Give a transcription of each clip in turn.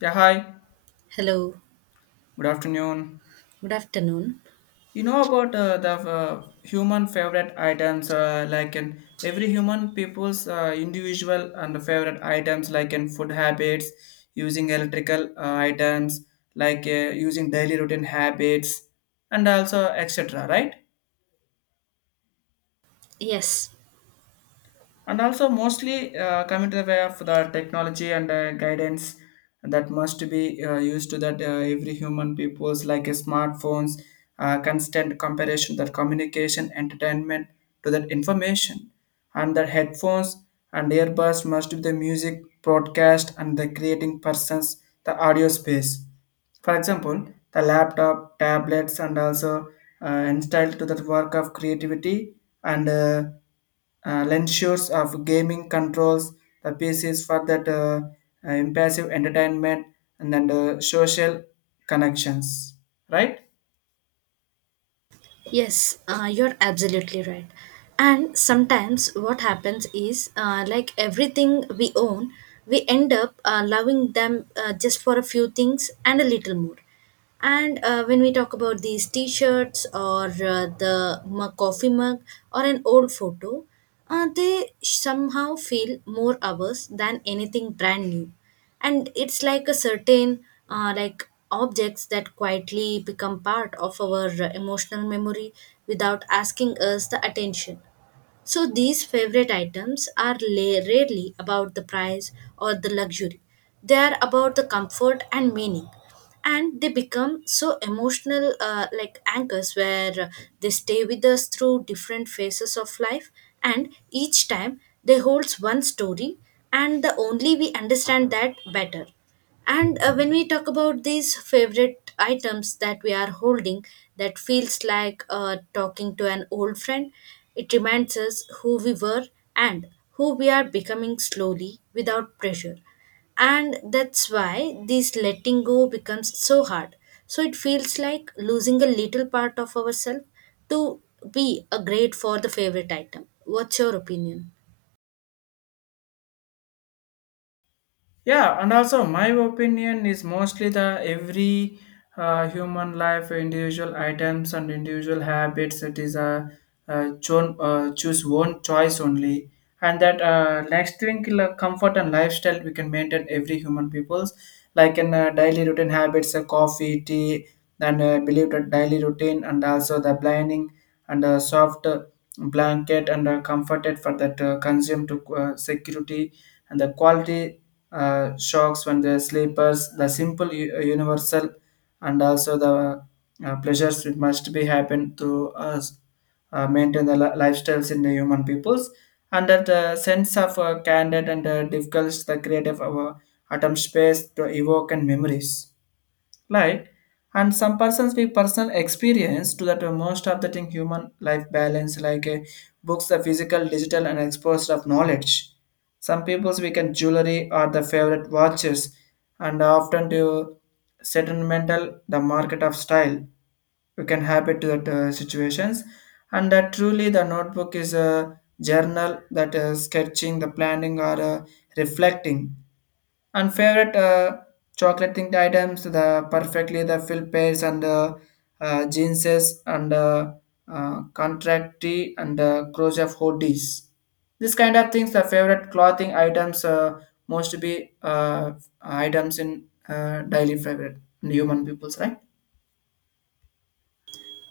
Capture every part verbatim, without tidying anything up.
Yeah, hi. Hello, Good afternoon. good afternoon. You know about uh, the uh, human favorite items, uh, like in every human people's uh, individual and favorite items, like in food habits, using electrical uh, items, like uh, using daily routine habits, and also et cetera. Right? Yes, And also mostly uh, coming to the way of the technology and uh, guidance that must be uh, used to that uh, every human people's like uh, smartphones, uh, constant comparison, that communication, entertainment to that information, and the headphones and earbuds must be the music broadcast and the creating persons, the audio space. For example, the laptop, tablets, and also uh, installed to the work of creativity and uh, uh, lensures of gaming controls, the pieces for that uh, uh, impassive entertainment and then the social connections, right? yes, uh, you're absolutely right. And sometimes what happens is, uh, like everything we own, we end up uh, loving them uh, just for a few things and a little more. And uh, when we talk about these t shirts or uh, the mu- coffee mug or an old photo, uh, they somehow feel more ours than anything brand new, and it's like a certain uh, like objects that quietly become part of our uh, emotional memory without asking us the attention. So these favorite items are la- rarely about the price or the luxury. They are about the comfort and meaning. And they become so emotional, uh, like anchors, where uh, they stay with us through different phases of life. And each time they holds one story, and the only we understand that better. And uh, when we talk about these favorite items that we are holding, that feels like uh, talking to an old friend. It reminds us who we were and who we are becoming slowly without pressure. And that's why this letting go becomes so hard. So it feels like losing a little part of ourselves to be a great for the favorite item. What's your opinion? Yeah, and also my opinion is mostly the every uh, human life individual items and individual habits. It is a, uh cho- uh, choose one choice only. And that uh, next thing, like comfort and lifestyle, we can maintain every human people's, like in uh, daily routine habits, uh, coffee, tea, then uh, believe that daily routine, and also the blinding and uh, soft uh, blanket and uh, comforted for that uh, consume to uh, security and the quality uh, shocks when the sleepers, the simple u- uh, universal, and also the uh, pleasures which must be happen to us uh, maintain the li- lifestyles in the human peoples, and that uh, sense of uh, candid and uh, difficult the creative uh, atom space to evoke and memories like. And some persons with personal experience to that uh, most of the thing human life balance, like uh, books, the physical, digital, and exposed of knowledge. Some people's, we can jewelry are the favorite watches and often to sentimental the market of style. We can have it to that uh, situations, and that truly the notebook is a journal that is sketching, the planning or uh, reflecting, and favorite uh, chocolate thing items, the perfectly the fill pairs and uh, uh, jeanses and uh, uh, contractee and uh, clothes of hoodies. This kind of things, the favorite clothing items uh, most be uh, items in uh, daily favorite in human peoples, right?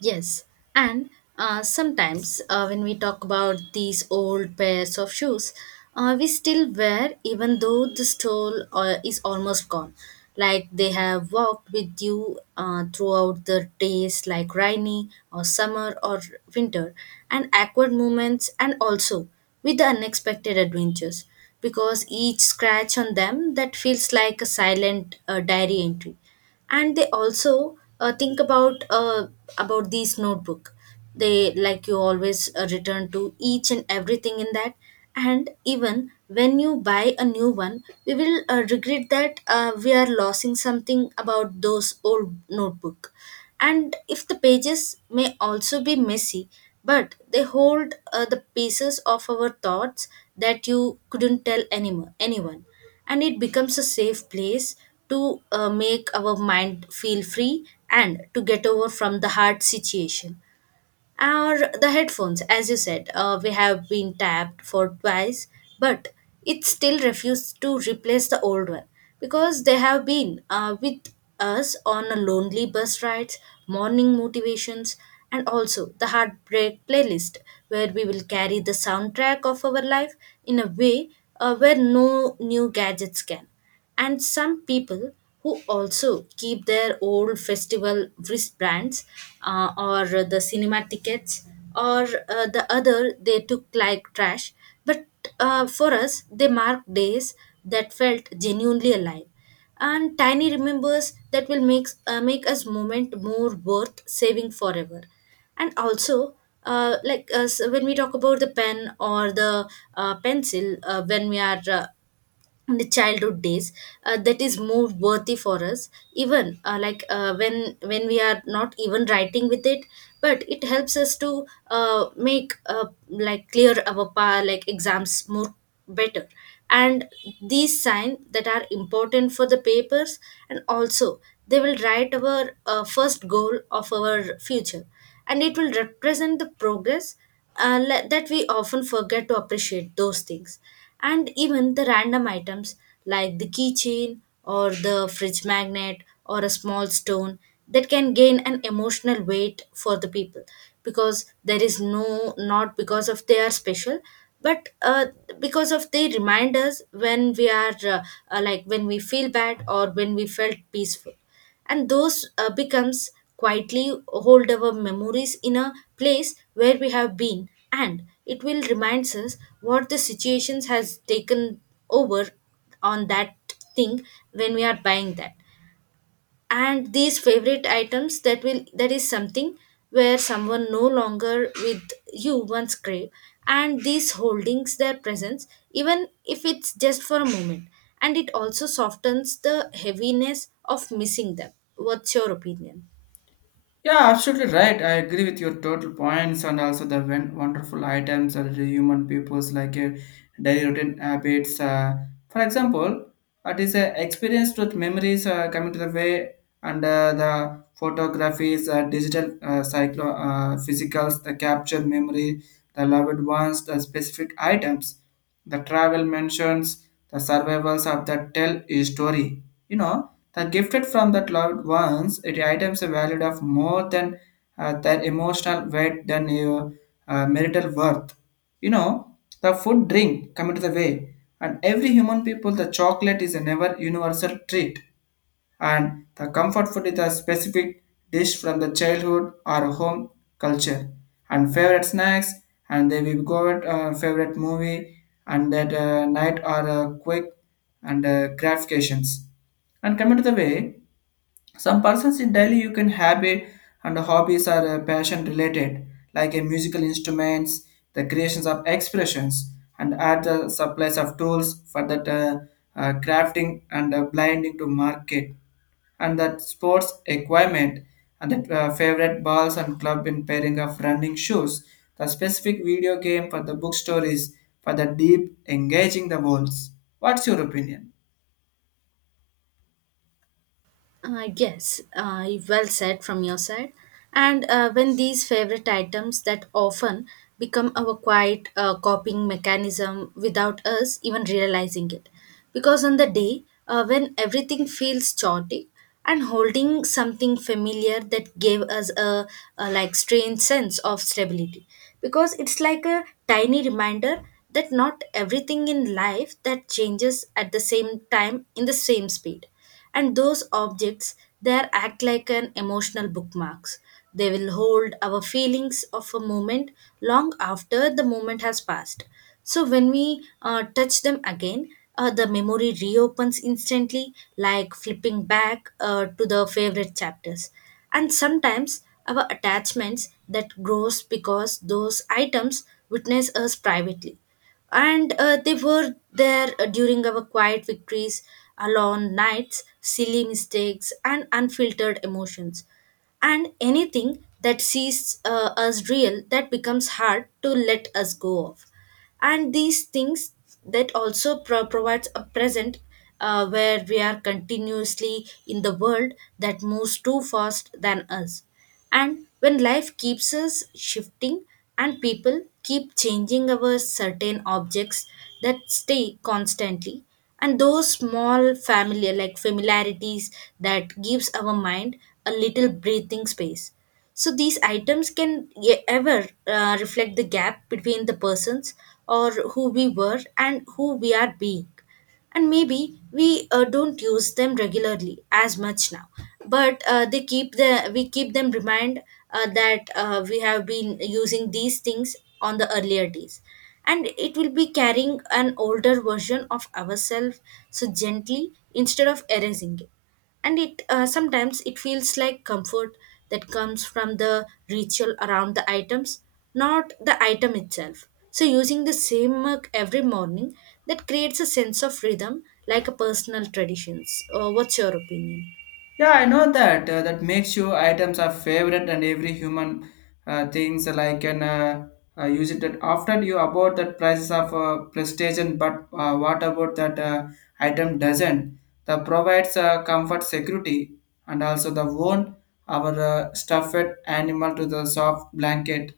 Yes, and uh, sometimes uh, when we talk about these old pairs of shoes, uh, we still wear even though the sole uh, is almost gone. Like they have walked with you uh, throughout the days, like rainy or summer or winter, and awkward moments, and also with the unexpected adventures. Because each scratch on them that feels like a silent uh, diary entry, and they also uh, think about uh, about these notebook. They like you always uh, return to each and everything in that, and even when you buy a new one we will uh, regret that uh, we are losing something about those old notebook. And if the pages may also be messy, but they hold uh, the pieces of our thoughts that you couldn't tell anyone anyone, and it becomes a safe place to uh, make our mind feel free and to get over from the hard situation. Or the headphones, as you said, uh, we have been tapped for twice, but it still refused to replace the old one because they have been uh, with us on a lonely bus rides, morning motivations, and also the heartbreak playlist, where we will carry the soundtrack of our life in a way uh, where no new gadgets can. And some people who also keep their old festival wristbands uh, or the cinema tickets, or uh, the other they took like trash, but uh, for us they marked days that felt genuinely alive, and tiny remembers that will make uh, make us moment more worth saving forever. And also uh, like uh, so when we talk about the pen or the uh, pencil, uh, when we are uh, in the childhood days, uh, that is more worthy for us, even uh, like uh, when when we are not even writing with it, but it helps us to uh, make uh, like clear our pa- like exams more better. And these signs that are important for the papers, and also they will write our uh, first goal of our future, and it will represent the progress, uh, le- that we often forget to appreciate those things. And even the random items like the keychain or the fridge magnet or a small stone, that can gain an emotional weight for the people, because there is no, not because of they are special, but uh, because of they remind us when we are uh, uh, like when we feel bad or when we felt peaceful. And those uh, becomes quietly hold our memories in a place where we have been, and it will reminds us what the situations has taken over on that thing when we are buying that. And these favorite items that will, that is something where someone no longer with you once crave, and these holdings their presence, even if it's just for a moment, and it also softens the heaviness of missing them. What's your opinion? Yeah, absolutely right. I agree with your total points and also the wen- wonderful items that the human peoples like a daily routine habits. Uh, for example, it is a experience with memories uh, coming to the way and uh, the photographies, uh, digital, uh, cyclo, uh, physicals, the captured memory, the loved ones, the specific items. The travel mentions, the survivors of the tell a story. You know, the gifted from that loved ones, it items are valued of more than uh, their emotional weight than your uh, marital worth. You know, the food drink come into the way, and every human people, the chocolate is a never universal treat, and the comfort food is a specific dish from the childhood or home culture, and favorite snacks, and they will go at uh, favorite movie, and that uh, night are uh, quick and uh, gratifications, and coming to the way, some persons in daily you can habit and hobbies are uh, passion related, like a musical instruments, the creations of expressions, and add the supplies of tools for that uh, uh, crafting and uh, blinding to market, and that sports equipment, and the uh, favorite balls and club in pairing of running shoes, the specific video game for the book stories for the deep engaging the worlds. What's your opinion? Uh, yes, uh, well said from your side. And uh, when these favorite items that often become our quiet uh, coping mechanism without us even realizing it. Because on the day uh, when everything feels chaotic and holding something familiar that gave us a, a like strange sense of stability. Because it's like a tiny reminder that not everything in life that changes at the same time in the same speed, and those objects there act like an emotional bookmarks. They will hold our feelings of a moment long after the moment has passed. So when we uh, touch them again, uh, the memory reopens instantly like flipping back uh, to the favorite chapters. And sometimes our attachments that grows because those items witness us privately, and uh, they were there uh, during our quiet victories, alone nights, silly mistakes, and unfiltered emotions. And anything that sees uh, us real that becomes hard to let us go of. And these things that also pro- provides a present uh, where we are continuously in the world that moves too fast than us. And when life keeps us shifting and people keep changing our certain objects that stay constantly, and those small familiar like familiarities that gives our mind a little breathing space. So these items can ye- ever uh, reflect the gap between the persons or who we were and who we are being. And maybe we uh, don't use them regularly as much now, but uh, they keep the we keep them remind uh, that uh, we have been using these things on the earlier days, and it will be carrying an older version of ourselves so gently, instead of erasing it. And it uh, sometimes it feels like comfort that comes from the ritual around the items, not the item itself. So using the same mug every morning that creates a sense of rhythm like a personal traditions. Uh, what's your opinion? Yeah, I know that. Uh, that makes you items are favorite and every human uh, things like can uh, uh, use it. That often you about that prices of uh, prestation, but uh, what about that uh, item doesn't? The provides uh, comfort, security, and also the wound our uh, stuffed animal to the soft blanket,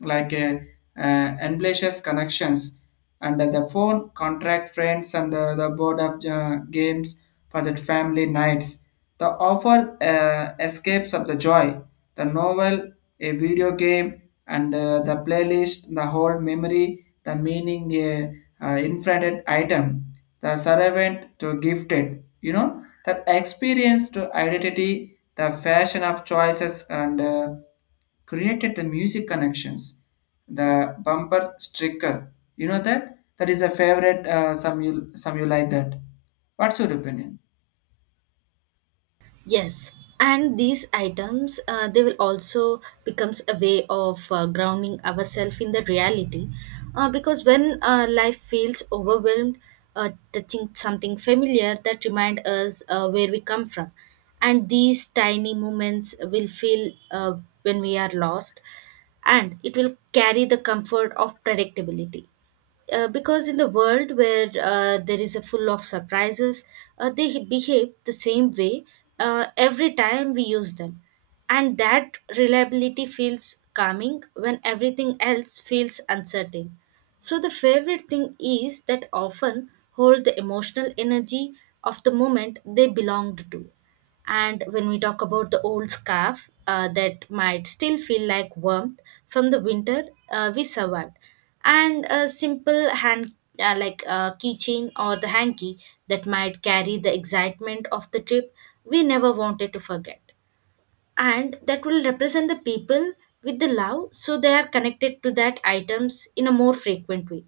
like uh, uh, ambitious connections and uh, the phone contract friends and the, the board of uh, games for the family nights, the offer uh, escapes of the joy, the novel, a video game, and uh, the playlist, the whole memory, the meaning a uh, infinite item, the servant to gifted, you know, that experience to identity, the fashion of choices and uh, created the music connections, the bumper sticker. You know that that is a favorite. Uh, some you some you like that. What's your opinion? Yes, and these items uh, they will also becomes a way of uh, grounding ourselves in the reality, uh, because when uh, life feels overwhelmed, uh, touching something familiar that remind us uh, where we come from, and these tiny moments will feel uh, when we are lost, and it will carry the comfort of predictability, uh, because in the world where uh, there is a full of surprises, uh, they behave the same way uh, every time we use them. And that reliability feels calming when everything else feels uncertain. So, the favorite thing is that often hold the emotional energy of the moment they belonged to. And when we talk about the old scarf uh, that might still feel like warmth from the winter uh, we survived, and a simple hand uh, like a keychain or the hanky that might carry the excitement of the trip we never wanted to forget, and that will represent the people with the love, so they are connected to that items in a more frequent way.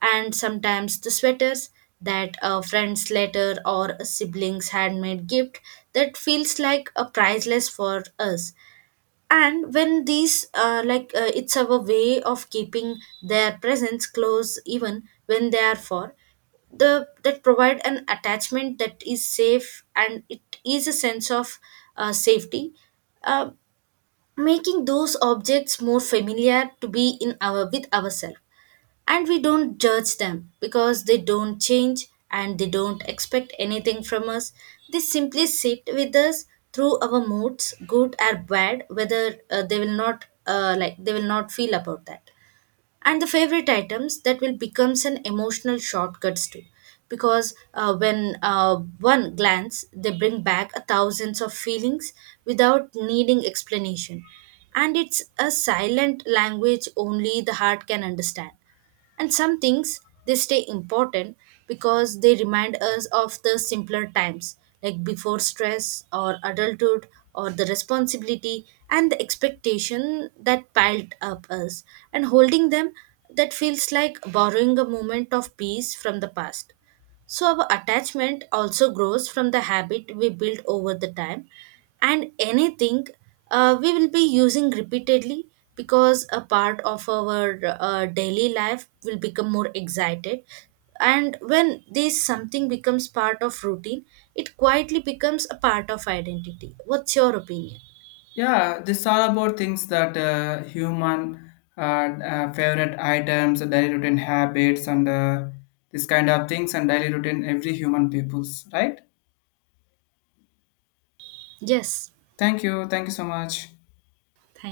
And sometimes the sweaters that a friend's letter or a sibling's handmade gift that feels like a priceless for us. And when these uh, like uh, it's our way of keeping their presence close even when they are far. The, that provide an attachment that is safe, and it is a sense of uh, safety, uh, making those objects more familiar to be in our with ourselves. And we don't judge them because they don't change and they don't expect anything from us. They simply sit with us through our moods good or bad, whether uh, they will not uh, like they will not feel about that. And the favorite items that will becomes an emotional shortcuts too, because uh, when uh, one glance they bring back a thousands of feelings without needing explanation. And it's a silent language only the heart can understand. And some things, they stay important because they remind us of the simpler times, like before stress or adulthood or the responsibility and the expectation that piled up us. And holding them that feels like borrowing a moment of peace from the past. So, our attachment also grows from the habit we build over the time, and anything uh, we will be using repeatedly because a part of our uh, daily life will become more excited. And when this something becomes part of routine, it quietly becomes a part of identity. What's your opinion? Yeah, this is all about things that uh, human uh, uh, favorite items, daily routine habits, and uh, this kind of things and daily routine every human peoples, right? Yes, Thank you. Thank you so much. thank